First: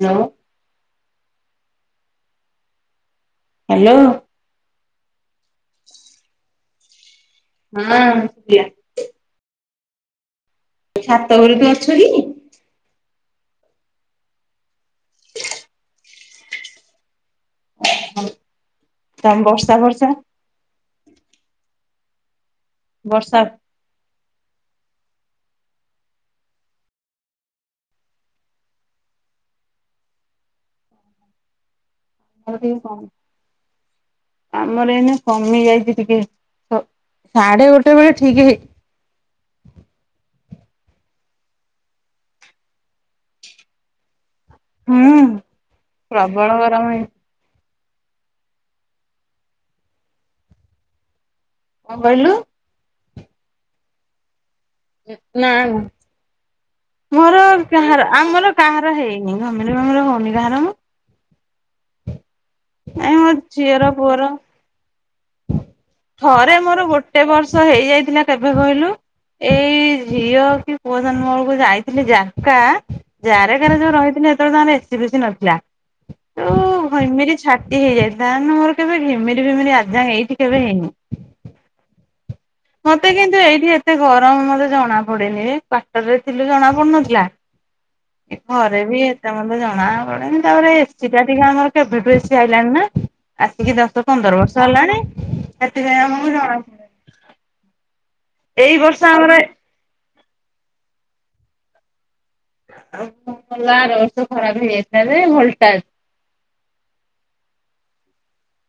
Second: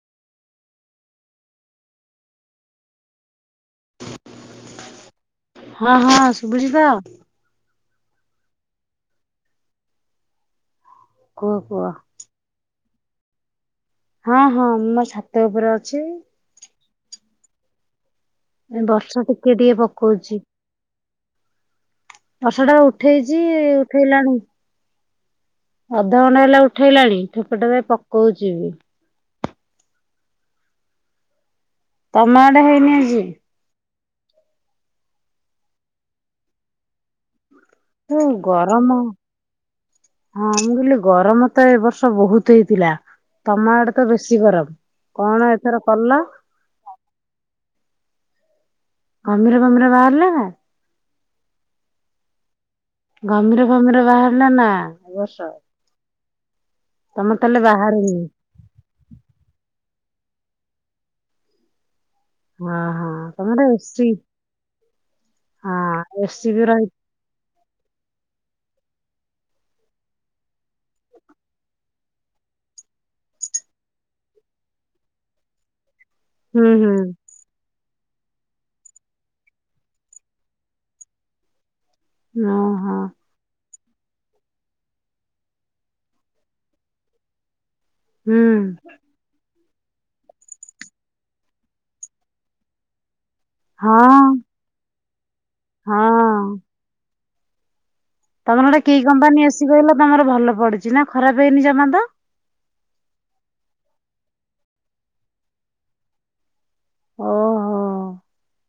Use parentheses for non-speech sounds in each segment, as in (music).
Hello. Hello. ହଁ ହଁ ସୁଭୁଚି ତ? ହଁ। ଛାତ କୁହ ଘରେ ତୁ କୁହ ଅଛୁ କି? ହଁ ହଁ ମୁଁ ଛାତ ଉପରେ ଅଛି। (inaudible) ଏ ବର୍ଷା ତମ ଟିକେ ବର୍ଷା ଟିକେ ଫର୍ଷା ପକଉଚି। ବର୍ଷା ଟା ଉଠେଇଚି ବର୍ଷା ଉଠେଇଲାଣି। ଅଧଘଣ୍ଟେ ହେଲା ଉଠେଇଲାଣି ଠୋପେ ଠୋପେ ପକଉଛି ବି ତମ ଆମର ଆଡେ ଟିକେ ହେଇନି କମ୍। ଆଜି? ଆମର ଏଇନେ କମି ଯାଇଛି ଟିକେ। ଡେ ଗୋଟେ ବେଳେ ଯୋଉ ଠିକ ହେଇ ଗରମ ହଁ ମୁଁ କହିଲି ଗରମ ତ ଏ ବର୍ଷ ବହୁତ ହେଇଥିଲା ତମ ଆଡେ ତ ବେ ଶୀ ଗରମ ହୁଁ କଣ ଏଥର କଲ? ପ୍ରବଳ ଗରମ ହେଇ ଘମିର ଫମିର ବାହାରିଲା ନା? କଣ କହିଲୁ? ଘମୀର ଫମିର ବାହାରିଲା ନା? ଏ ବର୍ଷ ନା। ତମର ମୋର ତାହେଲେ କାହାର ବାହାରିନି। ଆମର କାହାର ହେଇନି ଘମିର ଫମିର ହଉନି କାହାର ମୁଁ ହଁ ହଁ ଏଇ ମୋ ତମର ଝିଅର ଏସି ପୁଅର ହଁ ଏସି ଥରେ ବି ରହି ମୋର ଗୋଟେ ବର୍ଷ ହେଇଯାଇଥିଲା କେବେ କହିଲୁ? ଏଇ ଝିଅ କି ପୁଅ ଜନ୍ମ ବେଳକୁ ଯାଇଥିଲି ଯାତ୍ରା ଜାରେକାରେ ଯୋଉ ରହିଥିଲି। ସେବେଳେ ତାଙ୍କର ଏସି ଫେଶି ନଥିଲା ଯଉ ହୁଁ ହୁଁ ଘିମିରି ସେ ହେଇଯାଇ ତା ମୋର କେବେ ଘିମିରି ଫିମିରି ଆଜି ଯାଏଁ ଏଇଠି କେବେ ହେଇନି। ହଁ। ମତେ କିନ୍ତୁ ଏଇଠି ଏତେ ଗରମ ମତେ ଜଣା ପଡେନି କ୍ଵଟର ରେ ଥିଲୁ ଜଣା ପଡୁନଥିଲା। ହୁଁ ଘରେ ବି ଏତେ ମ ଜଣା ପଡେନି ତାପରେ ଏସିଟା ଟିକେ ଆମର କେବେଠୁ ଏସି ଆଇଲାଣି ନା। ଆସିକି ଦଶ, ହଁ ପନ୍ଦର ବର୍ଷ ହେଲାଣି! ସେତିପାଇଁ ଆମକୁ ହଁ। ଜଣାପଡେ। ତମର ଗୋଟେ କି କମ୍ପାନୀ ଏ ସି କହିଲ, ତମର ଭଲ ପଡିଛି ନା ଖରାପ ହେଇନି ଜମା ତ! ଆଉ କଣ କଲା? ଆର ବର୍ଷ ଖରାପ ହେଇଯାଇଥିଲା ଯେ ଭୋଲ୍ଟାସ। ଓହୋ!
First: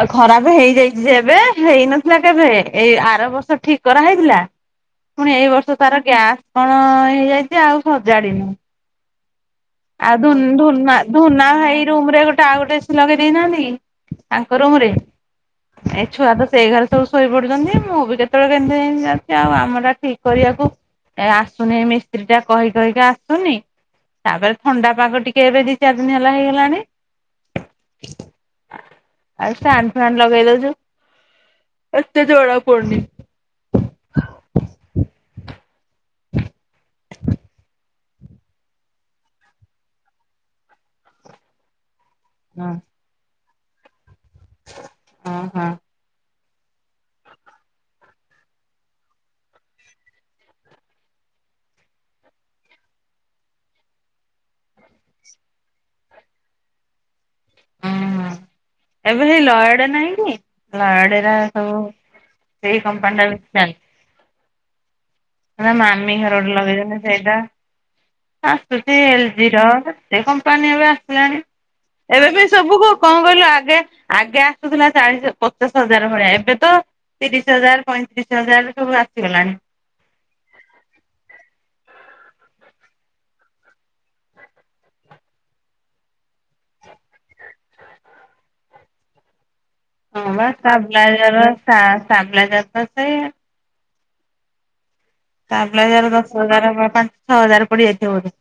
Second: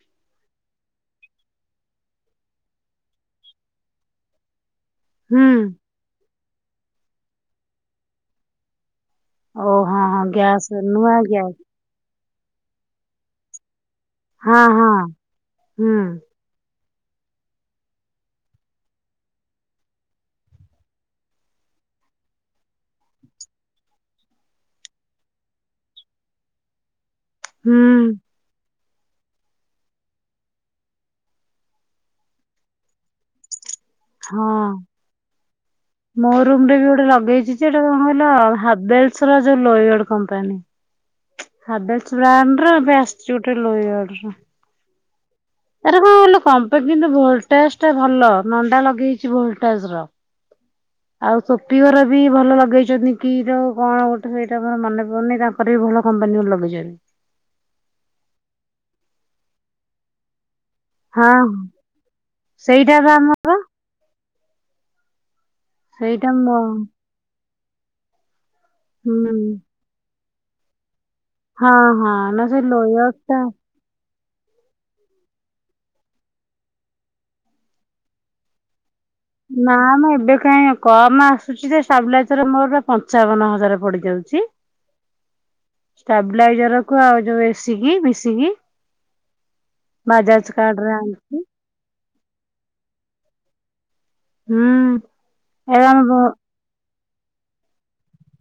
ଆ ଖରାପ ହେଇଯାଇଛି ଯେ ଏବେ। ହେଇନଥିଲା କେଭେ, ଏଇ ଆର ବର୍ଷ ଠିକ୍ କରାହେଇଥିଲା। ପୁଣି, ହୁଁ ଏଇ ବର୍ଷ ତାର ଗ୍ୟାସ୍ କଣ ହେଇଯାଇଛି? ଆଉ ସଜାଡିନୁ। ଓ ହଁ ଆଉ, ହଁ ଧୁନ୍ ଗ୍ୟାସ୍ ଧୁନ୍ ନୂଆ ଗ୍ୟାସ୍ ଧୁନାଭାଇ ରୁମ ରେ ଗୋ ଆଉ, ଗୋଟେ ଏ ସି ଲଗେଇ ଦେଇନାହାଁନ୍ତି! ତାଙ୍କ ହଁ ରୁମ୍ ହଁ ରେ, ହୁଁ। ଏ ଛୁଆ ତ ସେଇ ଘରେ ସ ବୁ ଶୋଇ ପଡୁଛନ୍ତି। ମୁଁ ବି କେତେବେଳେ କେନ୍ତି ଯା-ଯାଉଁ ଆଉ ଆମ ଟା ଠିକ୍ କରିବାକୁ ଏ ଆସୁନି ମିସ୍ତ୍ରୀ ଟା କହି କହିକା ଆସୁନି। ତା'ପରେ ଥଣ୍ଡା ପାାଗ ଟିକେ, ଏବେ ଦି ଚାର୍ ଦିନ ହେଲା ହେଇଗଲାଣି। ହୁଁ। ଆ ଷ୍ଟାଣ୍ଡ ଫ୍ୟାନ୍ ଲଗେଇ ଦଉଛୁ। ଏତେ ଜଣା ପଡ଼ନି। ହଁ। ମୋ ରୁମ୍ ରେ ବି ଗୋଟେ ଲଗେଇଛି ଯେ, ଏଟା କଣ କହିଲ, ହାବେଲସ୍ ର ଯୋ ଲୋୟଡ କମ୍ପାନୀ। ହାବେଲସ୍ ବ୍ରାଣ୍ଡ ହଁ ର ଏବେ, ଆସ୍ଚି ଗୋଟେ ଲୋୟଡର। ଆରେ ହଁ ଲୋ! କମ୍ପା ପା କିନ୍ତୁ, ଭୋଲ୍ଟାଜ ଟା ଭଲ ନଣ୍ଡା ଲଗେଇଛି, ଭୋଲ୍ଟାଜ ର ଆଉ, ସୋପି ଘର ବି ଭଲ ଲଗେଇଚନ୍ତି। କିର କଣ ଗୋଟେ ସେଇଟା ମର ମନେ ପଡୁନି। ତାଙ୍କର ବି ଭଲ କମ୍ ବାନି ଗୋ ଲଗେଇଚନି। ହଁ ଏବେ ସେଇ ଲୟଡା ନାହିଁ କି? ଲୟାଡେ ରା ହଁ। ସବୁ ସେଇ ସେଇଟା ବା କମ୍ପାନୀ ଟା ଆମ ବେଶୀ ଚାଲଛି। ହେରା, ମାମି ସେଇଟା ଘର ମୋ ଗୋଟେ ଲଗେଇଛନ୍ତି ସେଇଟା। ଆସୁଛି ଏଲ୍ ହୁଁ। ଜି ର ଏତେ କମ୍ପାନୀ ଏବେ ଆସ୍ ହେଲାଣି, ହଁ ହଁ ଏବେ ବି ନା ସେ ସବୁ କୁ, ଲୋୟସ୍ କଣ ଟା କହିଲୁ ଆଗେ ଆଗେ ଆସୁଥିଲା, ଚାଳିଶ, ପଚାଶ ହଜାର ଭଳିଆ ଏବେ ତ ତିରିଶ ହଜାର, ପଇଁତିରିଶ ହଜାର ସବୁ ଆ ନା-ଆ-ଆ-ମ ଏବ୍ ଏବେ କାହିଁ କମ୍ ଆସୁଛି ଯେ, ସାବ୍ଲାଇଜର ମୋର ପଞ୍ଚାବନ ହଜାର ପଡିଯାଉଛି। ହ ଷ୍ଟାବ୍ ଲାଇଜରକୁ ଆଉ, ଯୋଉ ଏ ସି କି ମିଶିକି। ହଁ ବା, ବାଜାଜ କାର୍ଡ ଷ୍ଟାବ୍ ରେ ଆଣିଛି। ଲାଇଜ଼ର, ଷ୍ଟା-ଷ୍ଟାବ୍ ଲାଇଜ଼ର ତ ସେୟା। ହୁଁ। ଷ୍ଟାବ୍ ଏ ଲାଇଜ଼ର୍ ଆମ ଦଶ ହଜାର ବା ପାଞ୍ଚ ଛ ହଜାର ପଡ଼ିଯାଇଥିବ ବୋଧେ!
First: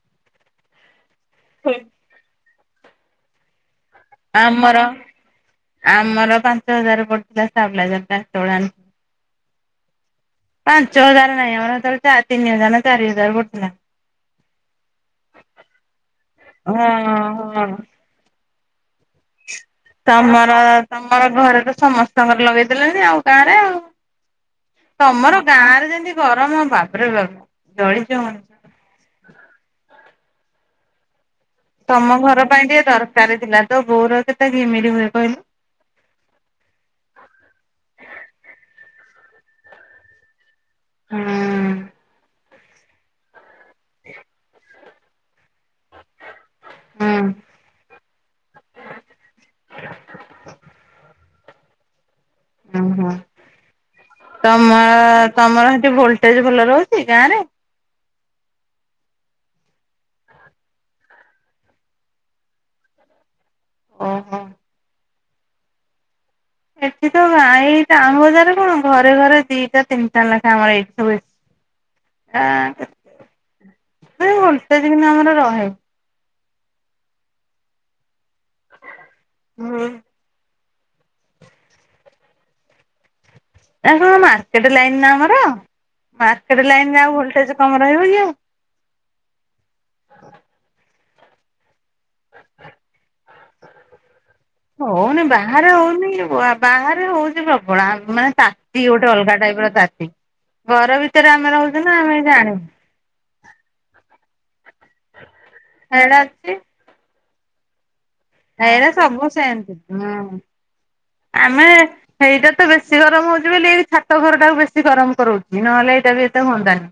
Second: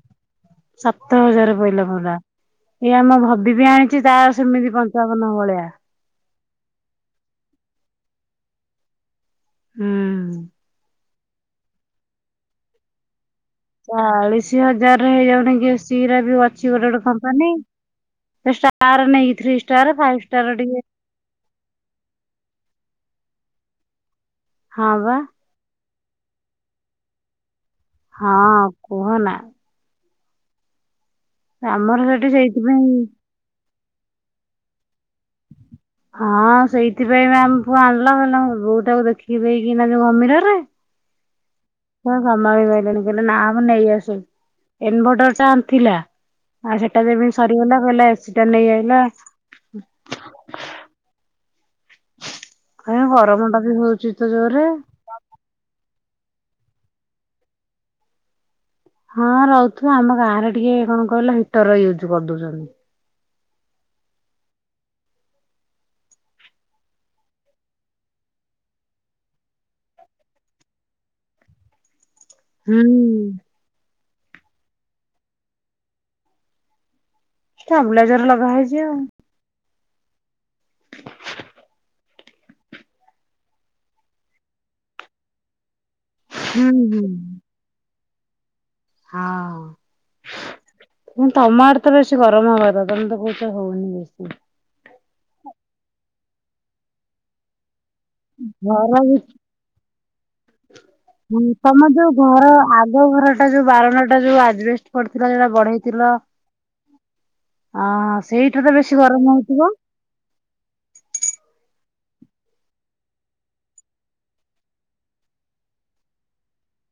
ସାତ ହଜାର ପହିଲା ପୁରା। ଏଇ ଆମ ଭବି ବି ଆଣିଛି। ଚି ତାର ସେମିତି ଆମର ପଞ୍ଚାବନ ଭଳିଆ। ଆମର ପାଞ୍ଚ ହଜାର ପଡ଼ଥିଲା ଷ୍ଟାବ୍ ଲାଇଜ଼ର ଟା ହେତେବେଳ ଆଣି ହୁଁ। ପାଞ୍ଚ ହଜାର ନାହିଁ। ଆମର ହେତେବେଳେ ଚା ତିନି ହଜାର ଚାରି ହଜାର ପଡ଼ ଚାଳିଶ ହଜାର ରେ ହେଇଯାଉନିକି ଏ ସି ରା ବି ଅଛି, ହଁ ଗୋଟେ ଗୋଟେ କମ୍ପାନୀ। ହଁ। ଷ୍ଟ ତମର! ଟିକେ ତମର ଘରେ ତ ସମସ୍ତଙ୍କର ଲଗେଇଦେଲେ। ଆଉ, ଗାଁ ରେ ଆଉ। ହଁ ବା ତମର ଗାଁ ରେ ଯେମିତି ଗରମ ବାବ୍ ରେ ବାବ୍ ହଁ କୁହନା। ଆମର ତମ ସେଠି ଘର ପାଇଁ ଟିକେ ସେଇଥିପାଇଁ ଦରକାର ଥିଲା। ତୋ ବୋଉର କେତେ ଘିମିରି ହୁଏ କହିଲୁ? ହଁ, ସେଇଥିପାଇଁ ବା ଆମ ପୁଅ ଆଣିଲା। କହିଲା ମୋ ବୋଉଟାକୁ ଦେଖିବି କିନା ଯଉ ଘମିରରେ ହୁଁ। (unintelligible) ନା ଆମେ ନେଇ ଆସିବୁ। ଇନଭର୍ଟର ଟା ଥିଲା। ଆଉ ସେଟା ହୁଁ। ଯେମିତି ସରିଗଲା କହିଲା ଏସିଟା ନେଇ ଆଇଲା (inaudible) ଏ ଓହୋ ଗରମ ଟା ବି ହଉଛି ତ ଜୋରରେ। ତମ ତମର ସେଠି ଭୋଲ ଟେଜ୍ ଭଲ ରହୁଛି ଗାଁ ରେ? ହଁ ରହୁଥିବ ଆମ ଗାଁରେ ଟିକେ କଣ କହିଲ ହିଟର ୟୁଜ୍ କରିଦଉଛନ୍ତି। ଓହୋ। ଏଠି ତ ଏଇ ଟାଉନ ବଜାରେ କଣ ଘରେ ଘରେ ଦିଟା ତିନିଟା ଲେଖାଏ ଆମର ଏଇଠି ସବୁ ଏସି। (inaudible) ହୁଁ। ନାଇଁ ଭୋଲ୍ଟେଜ କିନ୍ତୁ ଆମର ରହେ। ଷ୍ଟାବାଲାଇଜର ଲଗା ହେଇଚି ଆଉ। ହଁ। ନା କଣ ମାର୍କେଟ ଲାଇନ ନା ଆମର ମାର୍କେଟ ହୁଁ ଲାଇନରେ ଆଉ ଭୋଲଟେଜ କମ୍। (unintelligible) ହଁ। (inaudible) ତମ ଆଡ୍ ବେଶୀ ଗରମ ହବ। ତମେ ତ କହୁଚ ହଉନି ହଉନି ବେଶୀ। ବାହାରେ ହଉନି ବାହାରେ ହଉଛି ପ୍ରବଳ ମାନେ ତାତି ଗୋଟେ ଅଲଗା ଟାଇପ ର ତାତି। ଘର ଭିତରେ ହଁ ଆମେ ରହୁଛୁ ତମ ନା ଯୋଉ ଆମେ ଘର ଜାଣିନୁ ଆଗ ଘର ଟା ଯୋଉ ବାରଣ୍ଡା ଟା ଯୋଉ ଆଜବେଷ୍ଟ ପଡ଼ିଥିଲା ଯୋଉଟା ବଢେଇଥିଲ ଏଇଟା ଆ ଏରା ସବୁ ସେନ୍ତି। ଆମେ ଏଇଟା ତ ବେଶୀ ଗରମ ହଉଛି ବୋଲି ଏଇ ଛାତ ଘର ଟାକୁ ବେଶୀ ଗରମ କରଉଛି ନହେଲେ ବି ଏତେ ହୁଅନ୍ତାନି।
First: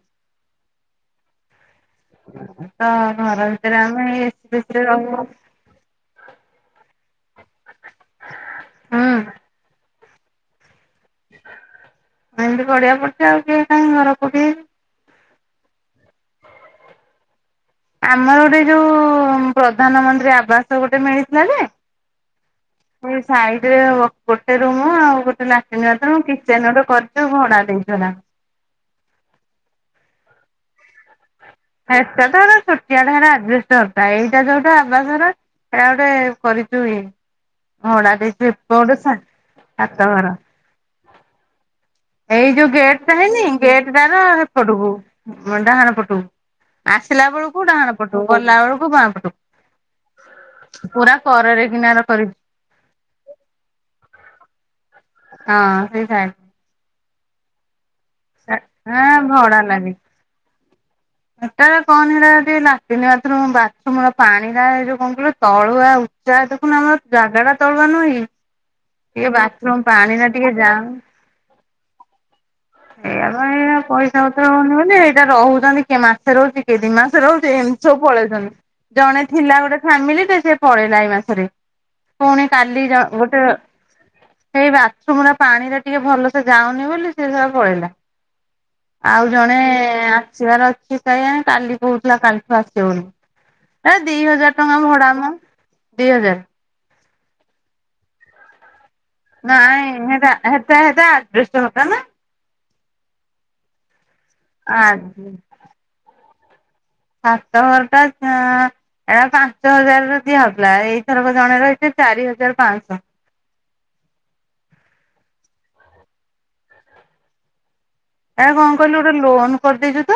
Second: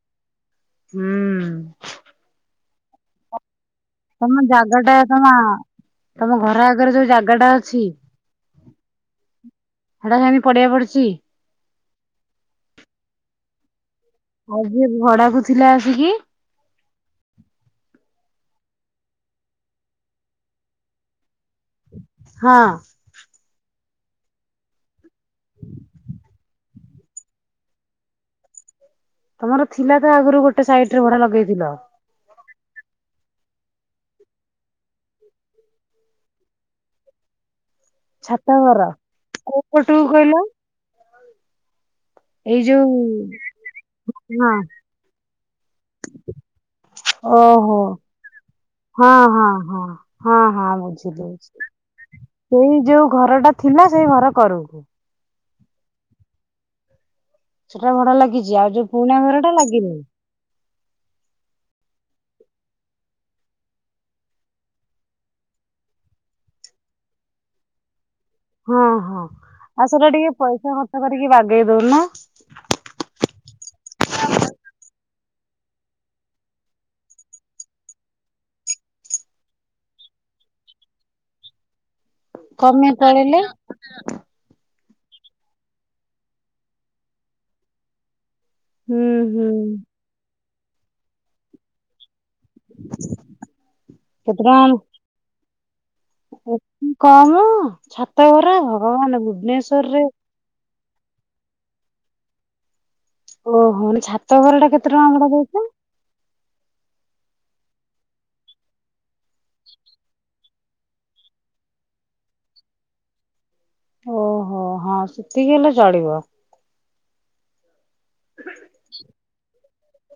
ହୁଁ। ତ ଘର ଭିତରେ ଆମେ ତମ ଏସି ଫେସି ଜାଗା ରେ ଟା ରହୁ ତମ ତମ ଘର ଆଗରେ ଯୋଉ ଜା ହେଟା ଅଛି। ହୁଁ ହେଟା ହେମିତି ପଡ଼ିଆ ପଡିଚି। ଏମିତି ପଡ଼ିଆ ପଡିଥିବ ଆଉ କିଏ କାହିଁ ଘର କୋଉଠି ଆଉ ଯିଏ ଭଡାକୁ ଥିଲା ଆସିକି। ଆମର ଗୋଟେ ଯୋଉ ପ୍ରଧାନମନ୍ତ୍ରୀ ଆବାସ ଗୋଟେ ମିଳିଥିଲା ହଁ ଯେ ସାଇଟ୍ ରେ ଗୋଟେ ରୁମ ଆଉ। ଗୋଟେ ଲାଟିନ ବାଥରୁମ୍ କିଚେନ ଗୋଟେ କରିଚୁ ଯେ ଭଡା ଦେଇଚୁ ହେଟା। ତମର ଥିଲା ତ ଆଗରୁ ଗୋଟେ ସାଇଡ ରେ ଭଡା ଲଗେଇ ହେଟା ତ ହେରା ଛୋ ଟିଆ ହେଟା ଆଜବେଷ୍ଟ ଘର ଟା। ଏଇଟା ଯୋଉଟା ଆବାସର ସେଇଟା ଗୋଟେ କରିଚୁ ଇଏ। ଭଡ଼ା ଛାତ ଦେଇଚୁ ଘର ଏପଟେ ଛା କୋଉ ପଟକୁ ଛାତ କହିଲ ଘର। ଏଇ ଯୋଉ ଗେଟ୍ ଟା ହେଇନି ଗେଟ୍ ଟାର ହଁ ହେପଟ କୁ। ନଣ୍ଡା ଘର ପଟକୁ। ଆସିଲା ବେଳକୁ ଓହୋ ଡାହାଣ ପଟୁ ଗଲା ବେଳକୁ ବାଁ ହଁ ପଟୁ। ହଁ ହଁ ହଁ ହଁ ବୁଝିଲି ପୁରା ବୁଝିଲି। କରରେ। (unintelligible) ସେଇ ଯୋଉ ଘର ଟା ଥିଲା ସେଇ ଘର କର କୁ। ହଁ ସେଇ ସାଇ ସେଟା ଭଡା ଲାଗିଛି। ଆଉ ଯୋଉ ପୁରୁଣା ହଁ ଘର ଟା ଲାଗିନି। ସେଟା କହନି ସେଟା ଲାଟିନ୍ ବାଥରୁମ ବାଥରୁମ ର ପାଣି ଟା ଏଇ ଯୋଉ କଣ କ ତଳୁଆ ଉ ଯାହା ଦେଖୁନୁ ଆମର ଜାଗା ଟା ତଳୁଆ ନୁହେଁ କି। ହଁ ହଁ ଟିକେ ବାଥରୁମ୍ ଆଉ ସେଟା ପାଣି ଟା ଟିକେ ପଇସା ଜାମ୍ ଖର୍ଚ୍ଚ କରିକି ବାଗେଇ ଦଉନ। ଏଇପା ଏୟା ପଇସା ପତ୍ର ହଉନି ବୋଲି ଏଇଟା ରହୁଛନ୍ତି। କିଏ ମାସେ ରହୁଛି କିଏ ଦି ମାସେ ରହୁଛି ଏମିତି ସବୁ ପଳଉଛନ୍ତି। ଜଣେ ଥିଲା ଗୋଟେ ଫ୍ୟାମିଲି ଟେ ସେ ପଳେଇଲା ଏଇ ମାସରେ। ପୁଣି କାଲି କମେଇ ଜ ଗୋଟେ ତଳିଲେ ହେଇ ବା ଥୁରୁମ୍ ପାଣିରା ଟିକେ ଭଲସେ ଯାଉନି ବୋଲି ସେ ଶଳା ପଳେଇଲା। ହୁଁ ଆଉ ହୁଁ ଜଣେ ଆସିବାର ଅଛି କାଇଁ କାଲି କହୁ କାଲିଠୁ ଆସିବନି ଏ ଦି ହଜାର ଟଙ୍କା ଭଡାମ ଦି ହଜାର। କମ୍ ଛାତ ଘର। ଭଗବାନ ନାଇଁ ଭୁବନେଶ୍ଵରରେ ହେଟା ହେଟା ହେଟା ଆଜବେଷ୍ଟଘରଟା ନା ଓହୋ ମାନେ ଛାତ ଘର ଟା କେତେ ଟଙ୍କା ଆଜ ଭଡା ଦଉଛ? ଛାତ ଘର ଟା ଆଁ ଏଟା ପାଞ୍ଚ ହଜାରରେ ଦିଆହଉଚି। ଡ୍ରାଏ ଏଇଥରକ ଜଣେ ରହିଛି ଚାରି ହଜାର ପାଂସ୍। ଓହୋ ହଁ ସେତିକି ହେଲେ ଚଳିବ। ଆ କଣ କହିଲୁ ଗୋଟେ ଲୋନ କରିଦେଇଛୁ ତ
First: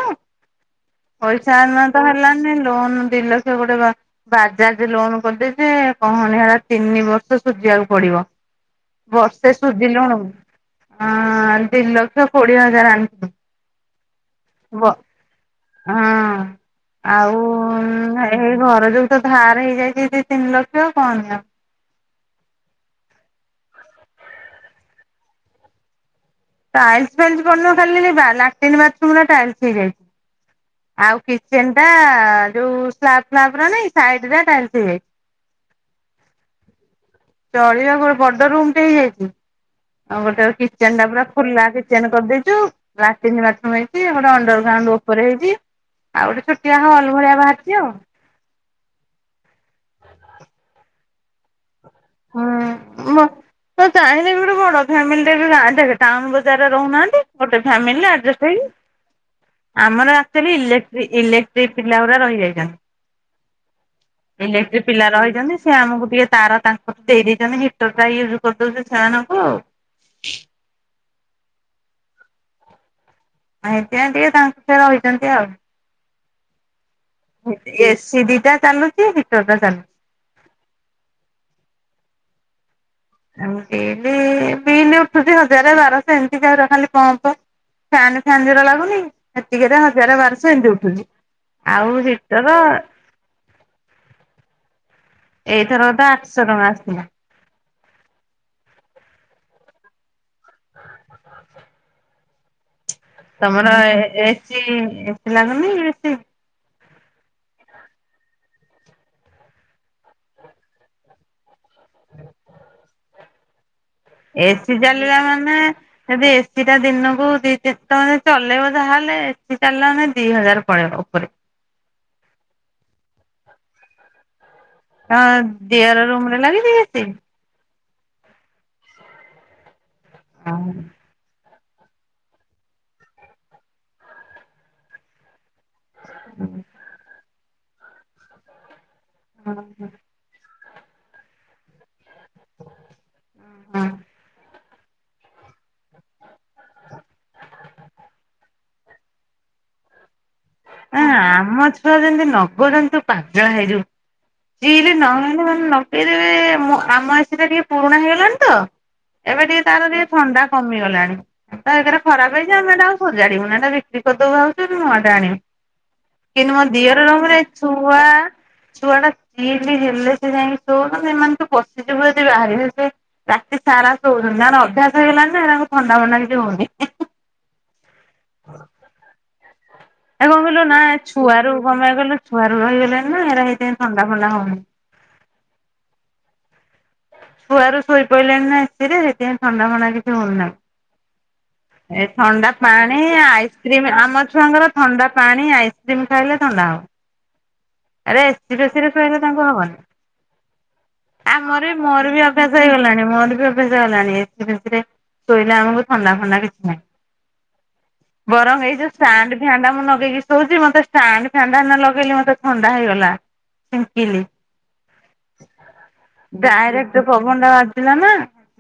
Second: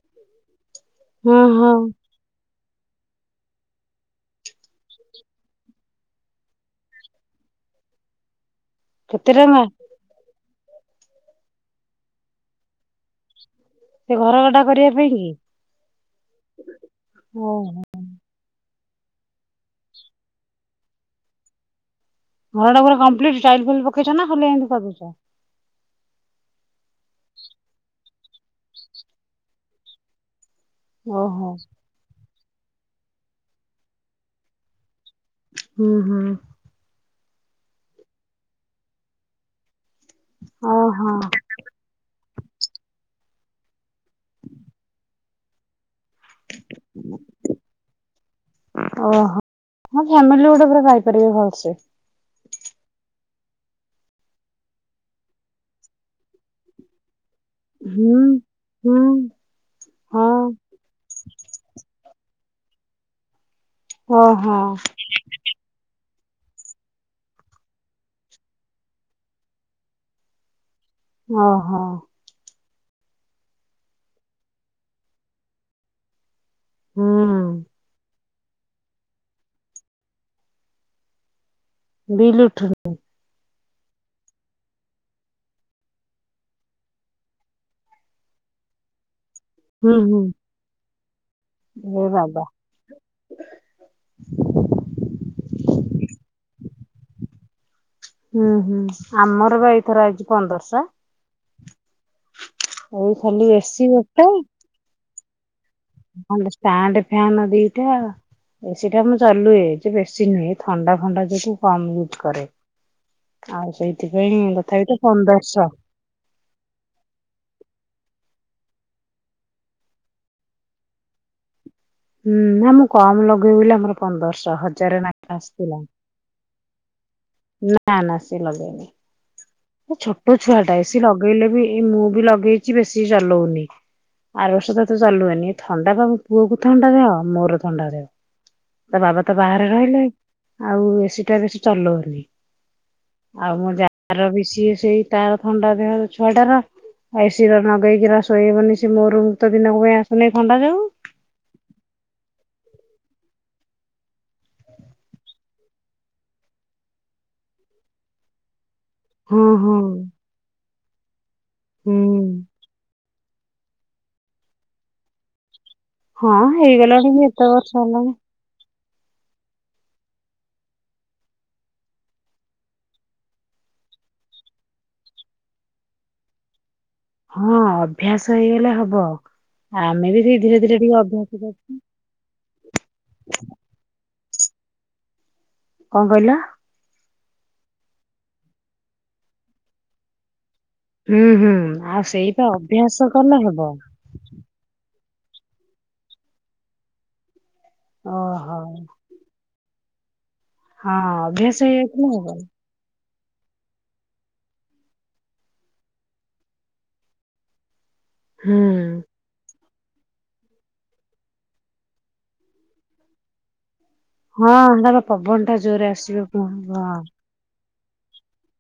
ହଁ ପଇସା ହଁ ଆମର ତ ହେଲାନି ଲୋନ୍ ଦି ଲକ୍ଷ ଗୋଟେ ବା ବାଜାଜ ଲୋନ କରିଦେଇଚି ଯେ କହନି ସେଟା ତିନି ବର୍ଷ ସୁ ସୁଜି ବାକୁ ପଡିବ। କେତେ ବର୍ଷେ ଟଙ୍କା ସୁଝିଲୁଣୁ ଆ ଦି ଲକ୍ଷ କୋଡିଏ ହ ଜାରେ ଆଣିଛୁ। ସେ ଘର ଗଡା କରିବା ପାଇଁ କି? ହଁ ଆଉ ଓହୋ ହେଇ ହେଇ ଘର ଯୋଉ ତ ଧାର ହେଇଯାଇଛି ଦି ତିନି ଲକ୍ଷ କହନି ଆଉ। ଘର ଟା ପୁରା କମ୍ପ୍ଲିଟ ଟାଇଲ ଫାଇଲ ପକେଇଛ ନା ଖାଲି ଏମତି କରିଦେଇଚ। ଟାଇଲସି ଫାଇଲସି ପଡିନି ମ ଖାଲି ବା ଲାଟିନ ବାଥରୁମ ରା ଟାଇଲସି ହେଇଯାଇଛି। ଆଉ ଓହୋ। କିଚେନ ଟା ଯୋଉ ସ୍ଲାପ ଫ୍ଲାପ ରା ନାଇ ସାଇଡ ରେ ଟାଇଲସ ହେଇଯାଇଛି। ହୁଁ ହୁଁ। ଚଳିବାକୁ ଗୋ ଗୋଟେ ବଡ ରୁମ ଟେ ହେଇଯାଇଛି। ଆଉ ଗୋଟେ କିଚେନ ଟା ଓହୋ ପୁରା ଖୁଲା କିଚେନ କରିଦେଇ ତୁ ଲାଟିନ ବାଥରୁମ ହେଇଛି ଗୋଟେ ଅଣ୍ଡର ଗ୍ରାଉଣ୍ଡ ଉପରେ ହେଇଛି। ଆଉ ଗୋଟେ ଛୋଟିଆ ହଲ ଭଳିଆ ବାହାରିଛି ଆଉ। ଓହୋ ହଁ ଫ୍ୟାମିଲି ଗୋଟେ ପୁରା ରହିପାରିବେ ଭଲସେ। ହଁ ମ ହଁ ଚାହିଁଲେ ବି ଗୋଟେ ବଡ଼ ଫ୍ୟାମିଲିରେ ବି ଗାଁ ଠେକେ ଟାଉନ ବଜାରରେ ରହୁନାହାନ୍ତି। ଗୋଟେ ଫ୍ୟାମିଲ ହୁଁ। ଆଡଯାଷ୍ଟ ହେଇକି ହୁଁ ଆମର ହଁ ଆମଚୁଲି ଇଲେକ୍ଟ୍ରି ଇଲେକ୍ଟ୍ରି ପିଲା ଗୁରା ରହିଯାଇ ଓହୋ ଇଲେକ୍ଟ୍ରିକ ପିଲା ରହିଛନ୍ତି ସେ ଆମକୁ ଟିକେ ତାର ତାଙ୍କ ଦେଇ ଦେଇଛନ୍ତି ହିଟର ଟା ୟୁଜ କରିଦଉଛୁ ସେମାନଙ୍କୁ। ଓହୋ। ଆଁ ହେନ୍ତିଆ ଟିକେ ତାଙ୍କେ ରହିଛନ୍ତି ଆଉ। ହୁଁ। ଏସି ଦି ଟା ଚାଲୁଛି ହିଟର ଟା ଚାଲୁଛି। ବିଲ ଉଠୁନି। ଅମିତ୍ ହେଉକି ପି ବିଲ ଉଠୁଛି ହଜାର ବାରଶହ ଏମିତି ଖାଲି ପମ୍ପ ଫ୍ୟାନ ଫ୍ୟାନ ଯୁରା ଲାଗୁନି। ହେତିକିରେ ହୁଁ ହଜାରେ ହୁଁ ବାରଷ ଏମିତି ଉଠୁଛି। ଆଉ ଏ ବାବା ଯେତକ ଏଇଥର କ ତ ଆଠଶହ ଟଙ୍କା ଆସିଥିଲା। ହୁଁ ହୁଁ ଆମର ବା ଏଇଥର ଆଇଚି ପନ୍ଦରସ। ତମର ଏସି ଏ ଗୋଟେ ଏସି ଲାଗୁନି ଏସି ଷ୍ଟାଣ୍ଡ ଫ୍ୟନ୍ ଦିଟା ଏସିଟା ମୁଁ ଚଲୁଏ ଯେ ବେଶୀ ନୁହେଁ ଏ ଥଣ୍ଡା ଫଣ୍ଡା ଯୋଗୁ କମ ୟୁଜ କରେ ଆଉ ସେଇ ଏସି ଚାଲିଲା ମାନେ ଯଦି ଏସି ଟା ଦିନକୁ ଦିି ତିନି ଚଲେଇବ ଯାହାହେଲେ ଏସି ଚାଲିଲା ମାନେ ଦି ହଜାରେ ପଳେଇବ ଉପରେ। ହୁଁ ନା ମୁଁ କମ ଲଗୁଏ ବୋଲି ଆମର ପନ୍ଦରଶହ ହ ହଁ ଦିଅର ରୁମରେ ଲାଗିଛି ଏସି? ନା ନା ସେ ଲଗେଇନି ସେ ଛୋଟ ଛୁଆଟା ଏସି ଲଗେଇଲେ ବି ଏଇ ମୁଁ ବି ଲଗେଇଛି ବେଶୀ ଚଲଉନି ଆର ବର୍ଷ ତ ଏତେ ଚଲୁଏନି ଥଣ୍ଡା ପା ମୋ ପୁଅକୁ ଥଣ୍ଡା ଦେଅ ମୋର ଥଣ୍ଡା ଦେଅ ତା ବାବା ତ ଆ ବାହାରେ ରହିଲେ ଆଉ ଏସିଟା ବେଶୀ ଚଲଉନି ଆଉ ମୋ ଯାାର ବି ସିଏ ସେଇ ତାର ଥଣ୍ଡା ଦେହ ଛୁଆଟାର ଏସି ତ ଲଗେଇକି ର ସୋଇହବନି ସେ ମୋ ରୁମ କୁ ତ ଦିନକ ପାଇଁ ଆସୁନି ଥଣ୍ଡା ଯୋଗୁ। ନା ଆମ ଛୁଆ ଯେମିତି ନଗଉଛନ୍ତି ତୁ ପାାଗଳା ହେଇଜିବୁ। ଚିଲ ନହେନେ ମାନେ ନଗେଇଦେବେ ଆମ ଏସଟା ଟିକେ ପୁରୁଣା ହେଇଗଲାଣି ତ ହଁ ଏବେ ଟିକେ ହଁ ତାର ଟିକେ ଥଣ୍ଡା କମିଗଲାଣି ତ ଏଟା ଏକ ହୁଁ ରେ ଖରାପ ହେଇଛି ଆମେ ଏଟା ଆଉ ସ ସଜାଡ଼ିବୁନି ଏଟା ବିକ୍ରି କରିଦବୁ ଭାବିଛୁ ଗୋଟେ ନୂଆ ଟେ ଆଣିବୁ। ହଁ କିନ୍ତୁ ମ ଦିଅର ହେଇଗଲାଣି ବି ରୁମରେ ଏତେ ଏ ବର୍ଷ ଛୁଆ ହେଲାଣି। ଛୁଆ ଟା ଚିଲ ହେଲେ ସେ ଯାଇକି ଶଉଚନ୍ତି ନହେଲେ ତୁ ପଶିଯିବୁ ଯଦି ବାହାରିବେ ସେ ରାତି ସାରା ଶଉଛନ୍ତି ତାଙ୍କର ଅଭ୍ୟାସ ହେଇଗଲାଣି ନା ହେରାଙ୍କୁ ଥଣ୍ଡା ଫଣ୍ଡା କିଛି ହଉନି। ହଁ ଅଭ୍ୟାସ ହେଇଗଲେ ହବ। ଆମେ ବି ସେଇ ଆଉକଣ ଧୀରେ କହିଲୁ ଧୀରେ ନା ଟିକେ ଅଭ୍ୟାସ କରୁ ଛୁଆରୁ କପାଈଁ କହିଲୁ ଛୁଆରୁ ରହିଇଗଲେଣି ନା ଏରା ହେଇଥ ପାଈଁ ଥଣ୍ଡା ଫଣ୍ଡା ହେଉନି। ହୁଁ। କଣ କହିଲ? ଛୁଆ ରୁ ଶୋଇପଡିଲେଣି ନା ଏସିରେ ସେଥିପାଇଁ ଥଣ୍ଡା ଫଣ୍ଡା କିଛି ହଉନି ହୁଁ ହୁଁ ଆଉ ତାଙ୍କୁ। ଏ ସେଇପା ଥଣ୍ଡା ପାଣି ଅଭ୍ୟାସ କଲେ ହବ। ଆଇସ୍କ୍ରିମ ଆମ ଛୁଆଙ୍କର ଥଣ୍ଡା ପାଣି ଆଇସକ୍ରିମ ଖାଇଲେ ଥଣ୍ଡା ହେବ। ଆରେ ଓହୋ ଏସିଫେସିରେ ଶୋଇିଲ ତାଙ୍କୁ ହବନି। ହଁ ଅଭ୍ୟାସ ଆମୋର ବି ହେଇଯାଇଥିଲେ ମୋର ବି ହବ। ଅଭ୍ୟାସ ହେଇଗଲାଣି ମୋର ଅଭ୍ୟାସ ହେଇଗଲାଣି ଏସି ଫେସୀ ରେ ଶୋଇଲେ ଆମକୁ ଥଣ୍ଡା ଫଥଣ୍ଡା କିଛି ନାହିଁ। ହୁଁ ବରଂ ଏଇ ଯୋଉଷ୍ଟାଣ୍ଡ ଫ୍ୟାନ ଟା ମୁଁ ଲଗେଇକି ଶୋଉଛି ମତେଷ୍ଟାଣ୍ଡ ଫ୍ୟାନ ନ ଲଗେଇଲେ ମତେ ଥଣ୍ଡା ହେଇଗଲା। ଛିଙ୍କିଲି। ହଁ ହେଟା ପା ପବନ ଟା ଜୋରରେ ଆସିବ ହଁ। ପିଲା ନା।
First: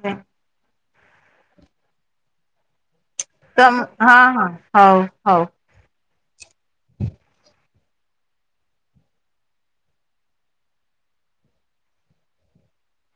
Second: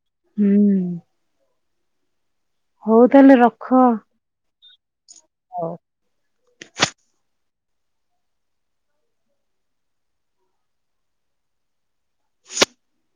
ହୁଁ। ହଉ ତାହେଲେ ରଖ ତମ ହଁ ହଁ ହଉ। ହଉ। (inaudible)